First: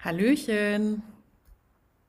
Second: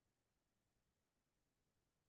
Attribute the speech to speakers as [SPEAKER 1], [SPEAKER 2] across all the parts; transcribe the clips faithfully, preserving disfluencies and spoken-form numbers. [SPEAKER 1] Hallöchen.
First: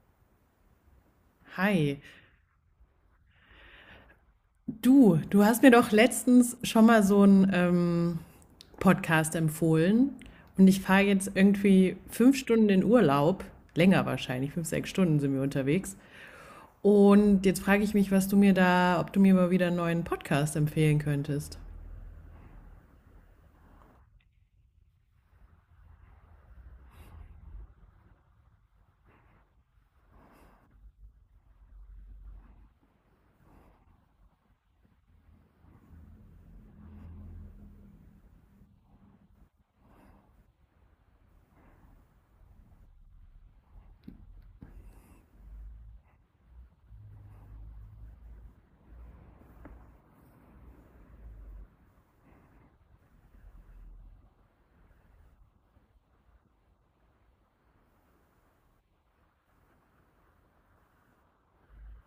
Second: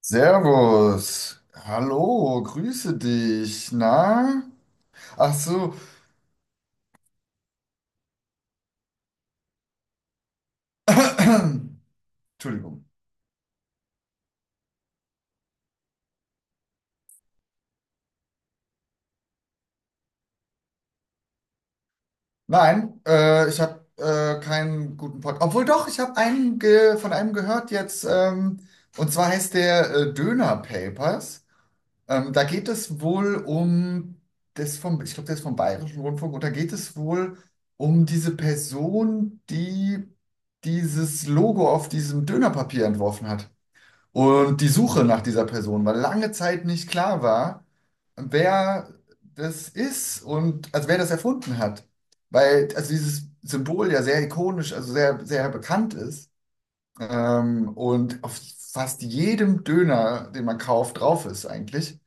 [SPEAKER 2] Servus,
[SPEAKER 1] Hi.
[SPEAKER 2] hallo, grüße dich. Na?
[SPEAKER 1] Du,
[SPEAKER 2] Ach
[SPEAKER 1] du hast mir
[SPEAKER 2] so.
[SPEAKER 1] doch letztens schon mal so einen ähm, Podcast empfohlen und ich fahre jetzt irgendwie fünf Stunden
[SPEAKER 2] Entschuldigung.
[SPEAKER 1] in Urlaub, länger wahrscheinlich, fünf, sechs Stunden sind wir unterwegs. Und jetzt frage ich mich, was du mir da, ob du mir mal wieder einen neuen Podcast empfehlen könntest.
[SPEAKER 2] Nein, äh, Ich habe äh, keinen guten Podcast. Obwohl doch, ich habe einen ge von einem gehört jetzt. Ähm, und zwar heißt der äh, Döner Papers. Ähm, da geht es wohl um das vom, ich glaube, das ist vom Bayerischen Rundfunk. Und da geht es wohl um diese Person, die dieses Logo auf diesem Dönerpapier entworfen hat. Und die Suche nach dieser Person, weil lange Zeit nicht klar war, wer das ist und also wer das erfunden hat. Weil also dieses Symbol ja sehr ikonisch, also sehr, sehr bekannt ist ähm, und auf fast jedem Döner, den man kauft, drauf ist eigentlich.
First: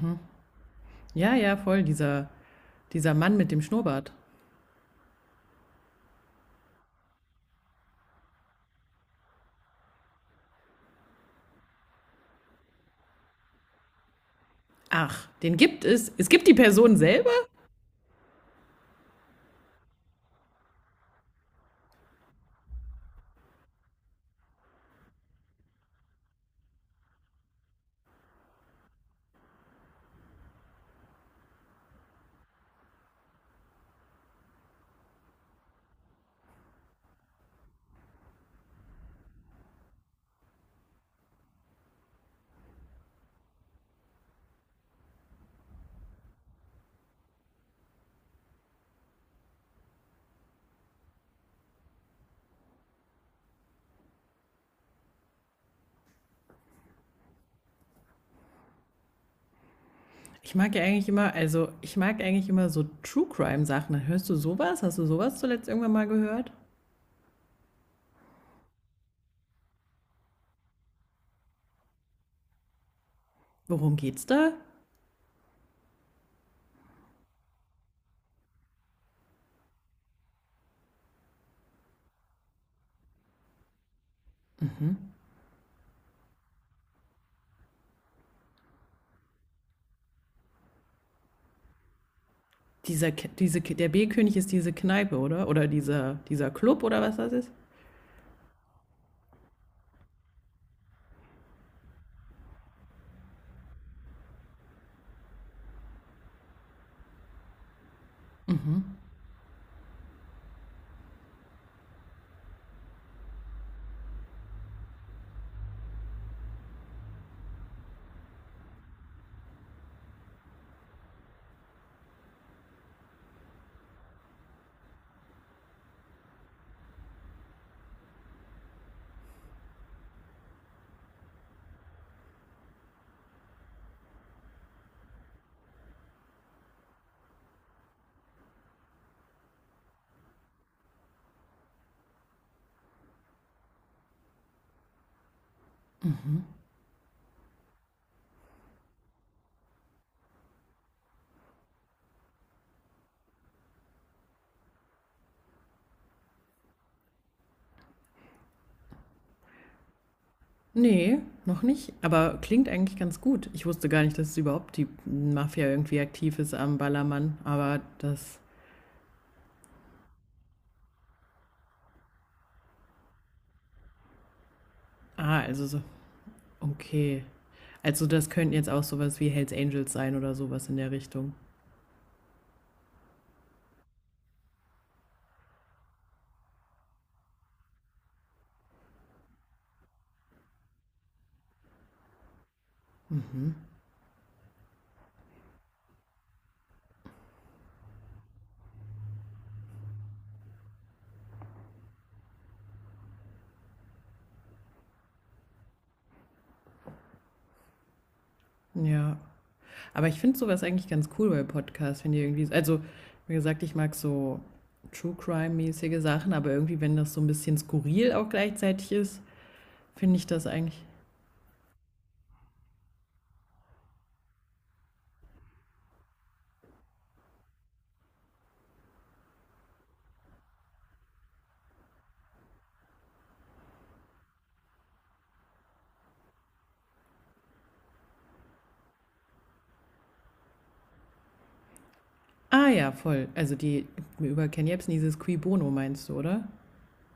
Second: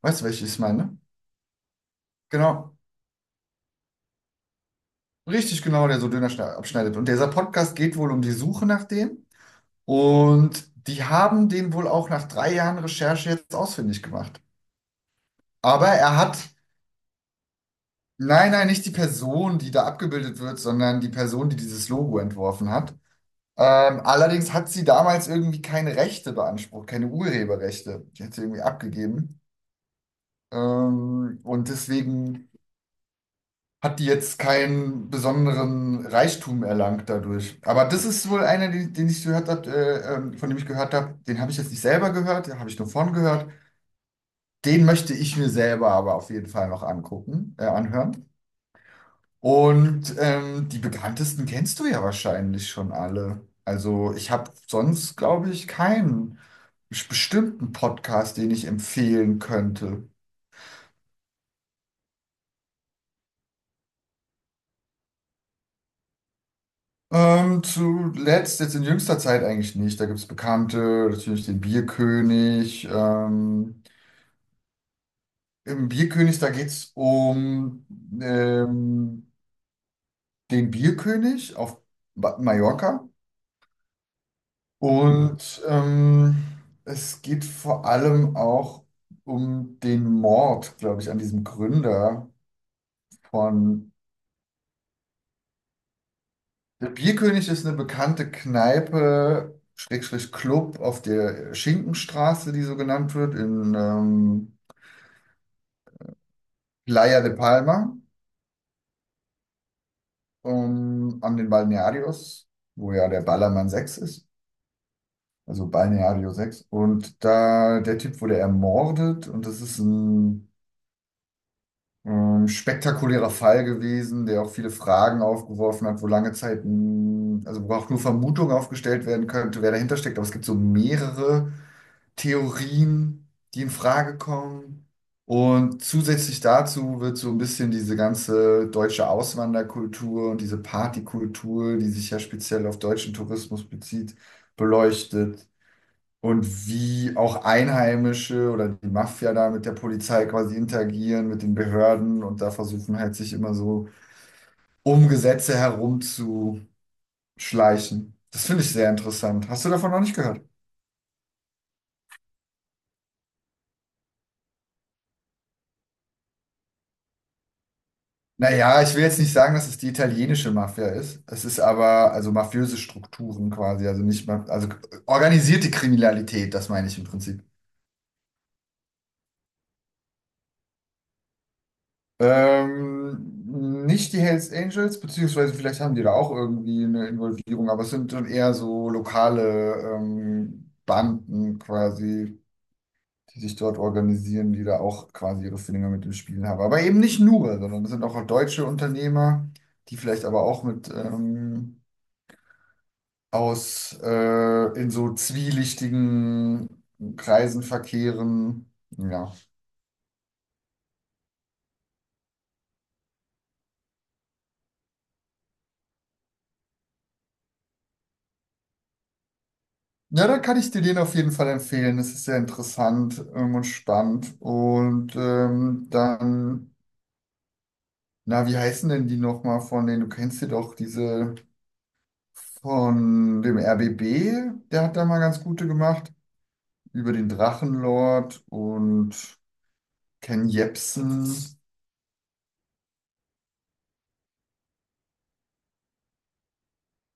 [SPEAKER 2] Weißt du, welches ich meine?
[SPEAKER 1] Ja, ja, voll, dieser,
[SPEAKER 2] Genau,
[SPEAKER 1] dieser Mann mit dem Schnurrbart.
[SPEAKER 2] richtig genau, der so Döner schne- abschneidet. Und dieser Podcast geht wohl um die Suche nach dem. Und die haben den wohl auch nach drei Jahren Recherche jetzt ausfindig gemacht.
[SPEAKER 1] Ach, den gibt
[SPEAKER 2] Aber
[SPEAKER 1] es.
[SPEAKER 2] er
[SPEAKER 1] Es
[SPEAKER 2] hat
[SPEAKER 1] gibt die Person selbst.
[SPEAKER 2] nein, nein, nicht die Person, die da abgebildet wird, sondern die Person, die dieses Logo entworfen hat. Ähm, allerdings hat sie damals irgendwie keine Rechte beansprucht, keine Urheberrechte. Die hat sie irgendwie abgegeben. Ähm, und deswegen hat die jetzt keinen besonderen Reichtum erlangt dadurch. Aber das ist wohl einer, den, den ich gehört habe, äh, ähm, von dem ich gehört habe. Den habe ich jetzt nicht selber gehört, den habe ich nur von gehört. Den möchte ich mir selber aber auf jeden Fall noch angucken, äh, anhören. Und ähm, die bekanntesten kennst du ja wahrscheinlich schon alle. Also ich habe sonst, glaube ich, keinen bes- bestimmten Podcast, den ich empfehlen könnte.
[SPEAKER 1] Ich mag ja eigentlich immer, also ich mag eigentlich immer so True Crime Sachen. Hörst du sowas? Hast du sowas zuletzt irgendwann mal gehört?
[SPEAKER 2] Ähm, zuletzt, jetzt in jüngster Zeit eigentlich nicht. Da gibt es Bekannte, natürlich den Bierkönig. Ähm,
[SPEAKER 1] Worum geht's da?
[SPEAKER 2] Im Bierkönig, da geht es um ähm, den Bierkönig auf Ba- Mallorca. Und ähm, es geht vor allem auch um den Mord, glaube ich, an diesem Gründer
[SPEAKER 1] Dieser, K- diese, K- Der
[SPEAKER 2] von.
[SPEAKER 1] B-König ist diese Kneipe, oder? Oder dieser, dieser Club
[SPEAKER 2] Der
[SPEAKER 1] oder was das
[SPEAKER 2] Bierkönig
[SPEAKER 1] ist?
[SPEAKER 2] ist eine bekannte Kneipe, Schrägstrich Club auf der Schinkenstraße, die so genannt wird, in ähm, Playa de Palma, um, an den Balnearios, wo ja der Ballermann sechs ist. Also Balneario sechs. Und da, der Typ wurde ermordet und das ist ein Ähm, spektakulärer Fall gewesen, der auch viele Fragen aufgeworfen hat, wo lange Zeit, mh, also wo auch nur Vermutungen aufgestellt werden könnte, wer dahinter steckt. Aber es gibt so mehrere Theorien, die in Frage kommen. Und zusätzlich dazu wird so ein bisschen diese ganze deutsche Auswanderkultur und diese Partykultur, die sich ja speziell auf deutschen Tourismus bezieht, beleuchtet. Und wie auch Einheimische oder die Mafia da mit der Polizei quasi interagieren, mit den Behörden und da versuchen halt sich immer so um Gesetze herumzuschleichen. Das finde ich sehr interessant. Hast du davon noch nicht gehört?
[SPEAKER 1] Nee, noch nicht. Aber klingt eigentlich ganz gut. Ich wusste gar nicht, dass es überhaupt die Mafia irgendwie aktiv ist am Ballermann. Aber das.
[SPEAKER 2] Naja, ich will jetzt nicht sagen, dass es die italienische Mafia ist. Es ist aber also mafiöse Strukturen quasi, also nicht mal, also
[SPEAKER 1] Ah, also
[SPEAKER 2] organisierte
[SPEAKER 1] so.
[SPEAKER 2] Kriminalität, das meine ich im
[SPEAKER 1] Okay.
[SPEAKER 2] Prinzip.
[SPEAKER 1] Also das könnten jetzt auch sowas wie Hells Angels sein oder sowas in der Richtung.
[SPEAKER 2] Ähm, nicht die Hells Angels, beziehungsweise vielleicht haben die da auch irgendwie eine Involvierung, aber es sind dann eher so lokale ähm, Banden quasi, die sich dort organisieren, die da auch quasi ihre Finger mit dem Spiel haben. Aber eben nicht nur, sondern es sind auch deutsche Unternehmer, die vielleicht aber auch mit ähm, aus äh, in so zwielichtigen Kreisen verkehren.
[SPEAKER 1] Ja.
[SPEAKER 2] Ja.
[SPEAKER 1] Aber ich finde sowas eigentlich ganz cool bei Podcasts, wenn die irgendwie, also wie gesagt, ich mag so True Crime-mäßige Sachen, aber irgendwie, wenn das so ein bisschen skurril auch gleichzeitig ist, finde ich
[SPEAKER 2] Ja, da
[SPEAKER 1] das
[SPEAKER 2] kann ich dir
[SPEAKER 1] eigentlich.
[SPEAKER 2] den auf jeden Fall empfehlen. Das ist sehr interessant ähm, und spannend. Und ähm, dann, na, wie heißen denn die nochmal von denen? Du kennst sie doch, diese von dem R B B, der hat da mal ganz gute gemacht. Über den Drachenlord und Ken Jebsen.
[SPEAKER 1] Ah ja, voll. Also die über Ken Jebsen, dieses Qui Bono meinst du, oder?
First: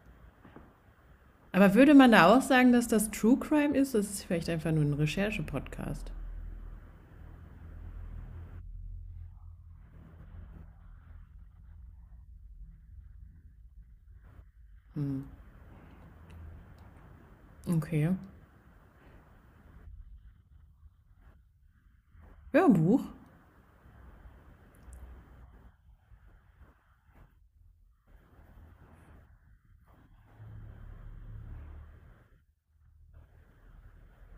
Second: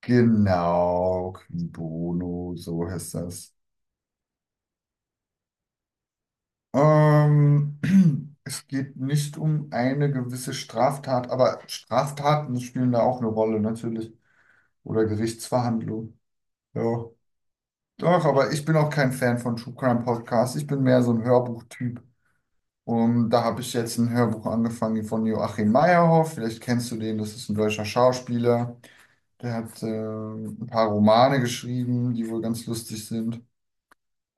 [SPEAKER 2] Genau, Cui
[SPEAKER 1] Aber würde man da auch
[SPEAKER 2] Bono,
[SPEAKER 1] sagen, dass
[SPEAKER 2] so
[SPEAKER 1] das
[SPEAKER 2] heißt
[SPEAKER 1] True
[SPEAKER 2] das.
[SPEAKER 1] Crime ist? Das ist vielleicht einfach nur ein Recherche-Podcast.
[SPEAKER 2] Ähm, Es geht nicht um eine gewisse Straftat, aber Straftaten spielen da auch eine Rolle, natürlich. Oder
[SPEAKER 1] Hm.
[SPEAKER 2] Gerichtsverhandlung. Ja.
[SPEAKER 1] Okay.
[SPEAKER 2] Doch, aber ich bin auch kein Fan von True Crime Podcasts. Ich bin mehr so ein Hörbuchtyp.
[SPEAKER 1] Ja, ein Buch.
[SPEAKER 2] Und da habe ich jetzt ein Hörbuch angefangen von Joachim Meyerhoff. Vielleicht kennst du den, das ist ein deutscher Schauspieler. Der hat äh, ein paar Romane geschrieben, die wohl ganz lustig sind.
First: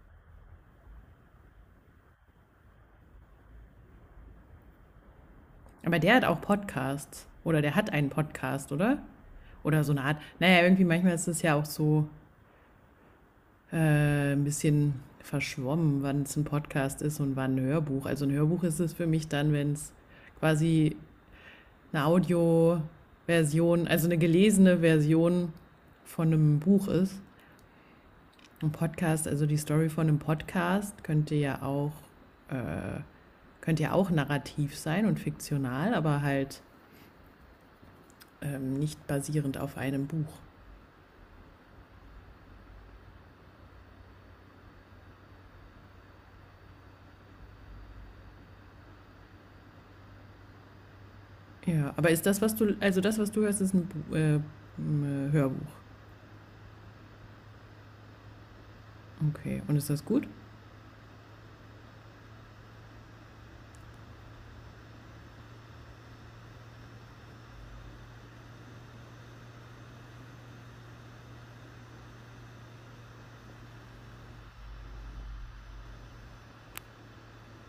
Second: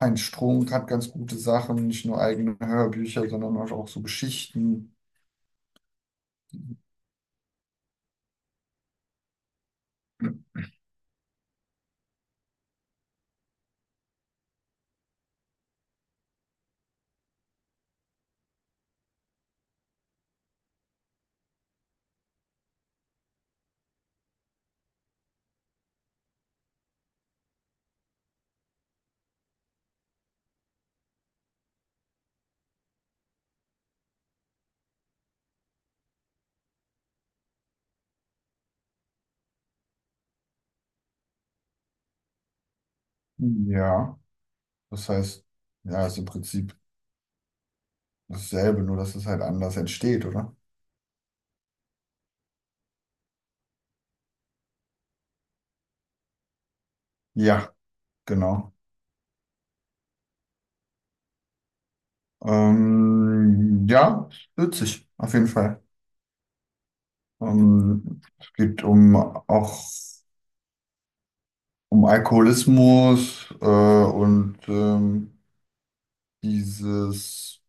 [SPEAKER 2] Heinz Strunk hat ganz gute Sachen, nicht nur eigene Hörbücher, sondern auch so Geschichten.
[SPEAKER 1] Aber der hat auch Podcasts. Oder der hat einen Podcast, oder? Oder so eine Art. Naja, irgendwie manchmal ist es ja auch so, äh, ein bisschen verschwommen, wann es ein Podcast ist und wann ein Hörbuch. Also ein Hörbuch ist es für mich dann, wenn es quasi eine Audioversion, also eine gelesene Version von einem Buch ist. Ein Podcast, also die Story von einem Podcast könnte ja auch, äh, könnte ja auch narrativ sein und fiktional, aber halt ähm, nicht basierend auf einem Buch.
[SPEAKER 2] Ja, das heißt, ja, ist im Prinzip dasselbe, nur dass es halt anders entsteht, oder?
[SPEAKER 1] Ja, aber ist das, was du, also das, was du hörst, ist ein, äh, ein äh, Hörbuch.
[SPEAKER 2] Ja, genau.
[SPEAKER 1] Okay, und ist das gut?
[SPEAKER 2] Ähm, ja, witzig, auf jeden Fall. Ähm, es geht um auch um Alkoholismus äh, und ähm, dieses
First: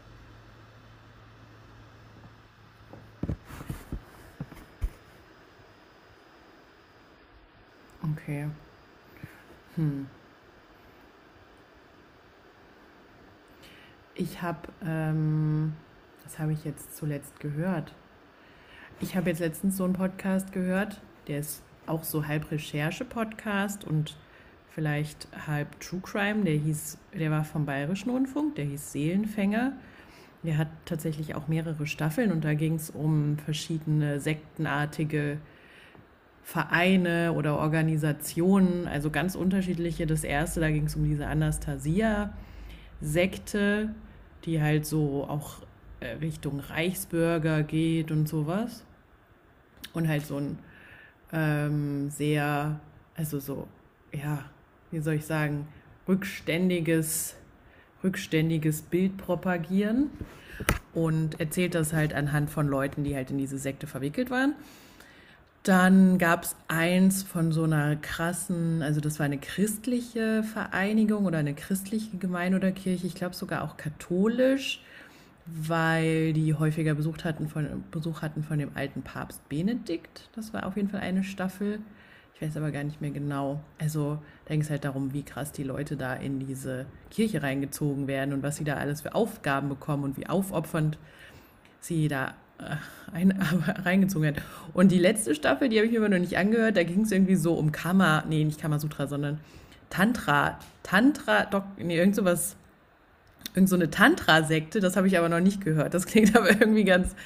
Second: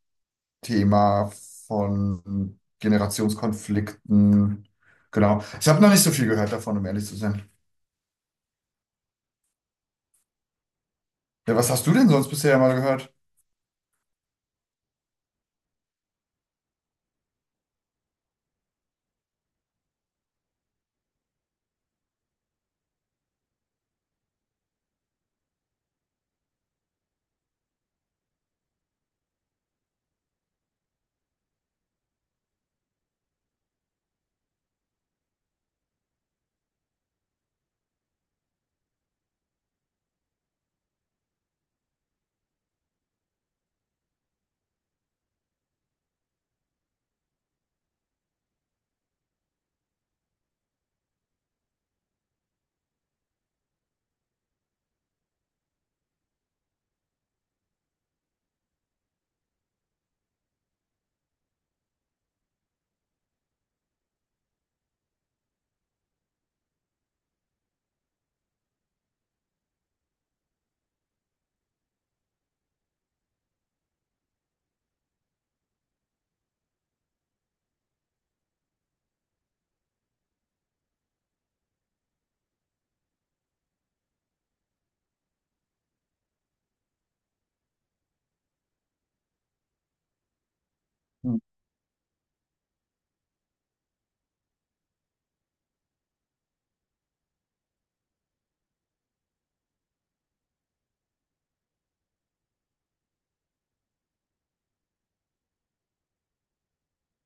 [SPEAKER 2] Thema von Generationskonflikten. Genau. Ich habe noch nicht so viel gehört davon, um ehrlich zu sein.
[SPEAKER 1] Okay. Hm.
[SPEAKER 2] Ja, was hast du denn sonst bisher mal gehört?
[SPEAKER 1] Ich habe, ähm, Das habe ich jetzt zuletzt gehört. Ich habe jetzt letztens so einen Podcast gehört, der ist auch so halb Recherche-Podcast und vielleicht halb True Crime. Der hieß, der war vom Bayerischen Rundfunk, der hieß Seelenfänger. Der hat tatsächlich auch mehrere Staffeln und da ging es um verschiedene sektenartige Vereine oder Organisationen, also ganz unterschiedliche. Das erste, da ging es um diese Anastasia Sekte, die halt so auch äh, Richtung Reichsbürger geht und sowas. Und halt so ein ähm, sehr, also so, ja, wie soll ich sagen, rückständiges, rückständiges Bild propagieren und erzählt das halt anhand von Leuten, die halt in diese Sekte verwickelt waren. Dann gab es eins von so einer krassen, also das war eine christliche Vereinigung oder eine christliche Gemeinde oder Kirche, ich glaube sogar auch katholisch, weil die häufiger Besuch hatten, von, Besuch hatten von dem alten Papst Benedikt. Das war auf jeden Fall eine Staffel. Ich weiß aber gar nicht mehr genau. Also da ging es halt darum, wie krass die Leute da in diese Kirche reingezogen werden und was sie da alles für Aufgaben bekommen und wie aufopfernd sie da äh, ein, reingezogen hat. Und die letzte Staffel, die habe ich mir immer noch nicht angehört, da ging es irgendwie so um Kama, nee, nicht Kamasutra, sondern Tantra, Tantra, Dok, nee, irgend sowas. Irgend so eine Tantra-Sekte, das habe ich aber noch nicht gehört. Das klingt aber irgendwie ganz,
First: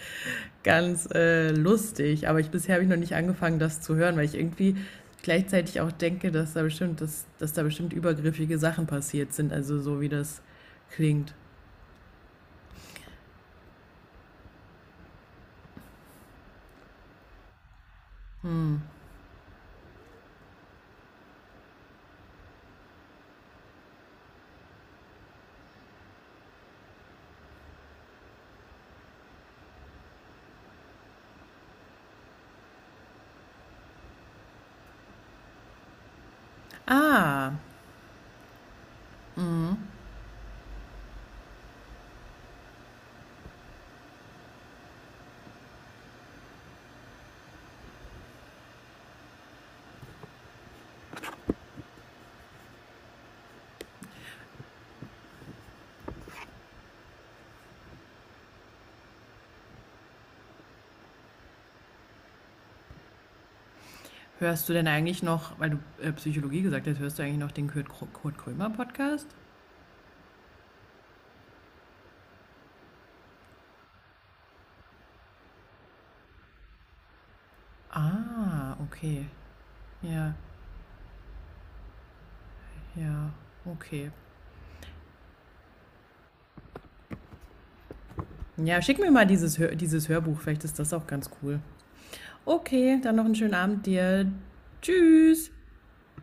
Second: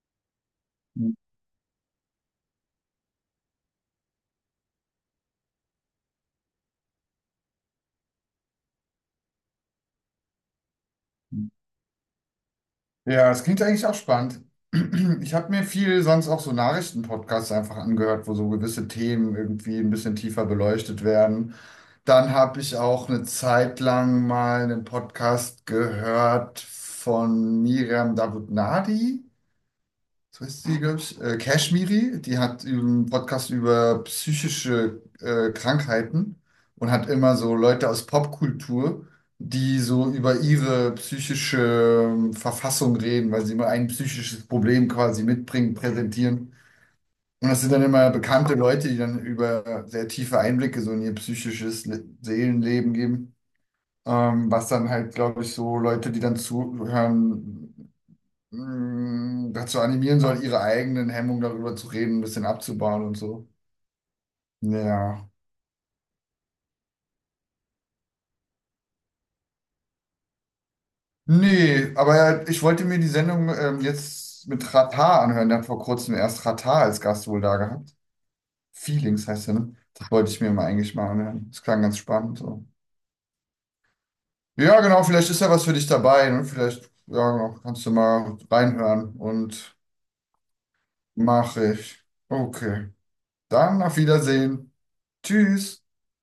[SPEAKER 1] ganz äh, lustig. Aber ich, bisher habe ich noch nicht angefangen, das zu hören, weil ich irgendwie gleichzeitig auch denke, dass da bestimmt, dass, dass da bestimmt übergriffige Sachen passiert sind. Also so wie das klingt.
[SPEAKER 2] Ja, das klingt eigentlich auch spannend. Ich habe mir viel sonst auch so Nachrichtenpodcasts einfach angehört, wo so gewisse Themen irgendwie ein bisschen tiefer beleuchtet werden. Dann habe ich auch eine Zeit lang mal einen Podcast gehört von Miriam Davutnadi, so ist sie glaube ich, äh, Kashmiri, die hat einen Podcast über psychische äh, Krankheiten und hat immer
[SPEAKER 1] Ah,
[SPEAKER 2] so Leute aus Popkultur, die so über ihre psychische ähm, Verfassung reden, weil sie immer ein psychisches Problem quasi mitbringen, präsentieren. Und das sind dann immer bekannte Leute, die dann über sehr tiefe Einblicke so in ihr psychisches Le Seelenleben geben. Ähm, was dann halt, glaube ich, so Leute, die dann zuhören, mh, dazu animieren soll, ihre eigenen Hemmungen darüber zu reden, ein bisschen abzubauen und so.
[SPEAKER 1] hörst du denn eigentlich
[SPEAKER 2] Ja.
[SPEAKER 1] noch, weil du äh, Psychologie gesagt hast, hörst du eigentlich noch den Kurt, Kr- Kurt Krömer Podcast?
[SPEAKER 2] Nee, aber ja, ich wollte mir die Sendung ähm, jetzt mit Ratar anhören. Der hat vor kurzem erst Ratar als Gast wohl da gehabt.
[SPEAKER 1] Ah, okay.
[SPEAKER 2] Feelings heißt der, ne? Das wollte
[SPEAKER 1] Ja,
[SPEAKER 2] ich mir mal eigentlich mal anhören. Das klang ganz spannend. So.
[SPEAKER 1] ja, okay.
[SPEAKER 2] Ja, genau, vielleicht ist ja was für dich dabei. Ne? Vielleicht, ja, genau, kannst du mal
[SPEAKER 1] Ja, schick mir
[SPEAKER 2] reinhören
[SPEAKER 1] mal dieses,
[SPEAKER 2] und
[SPEAKER 1] dieses Hörbuch, vielleicht ist das auch ganz cool.
[SPEAKER 2] mache ich. Okay.
[SPEAKER 1] Okay, dann noch einen schönen
[SPEAKER 2] Dann
[SPEAKER 1] Abend
[SPEAKER 2] auf
[SPEAKER 1] dir.
[SPEAKER 2] Wiedersehen.
[SPEAKER 1] Tschüss.
[SPEAKER 2] Tschüss.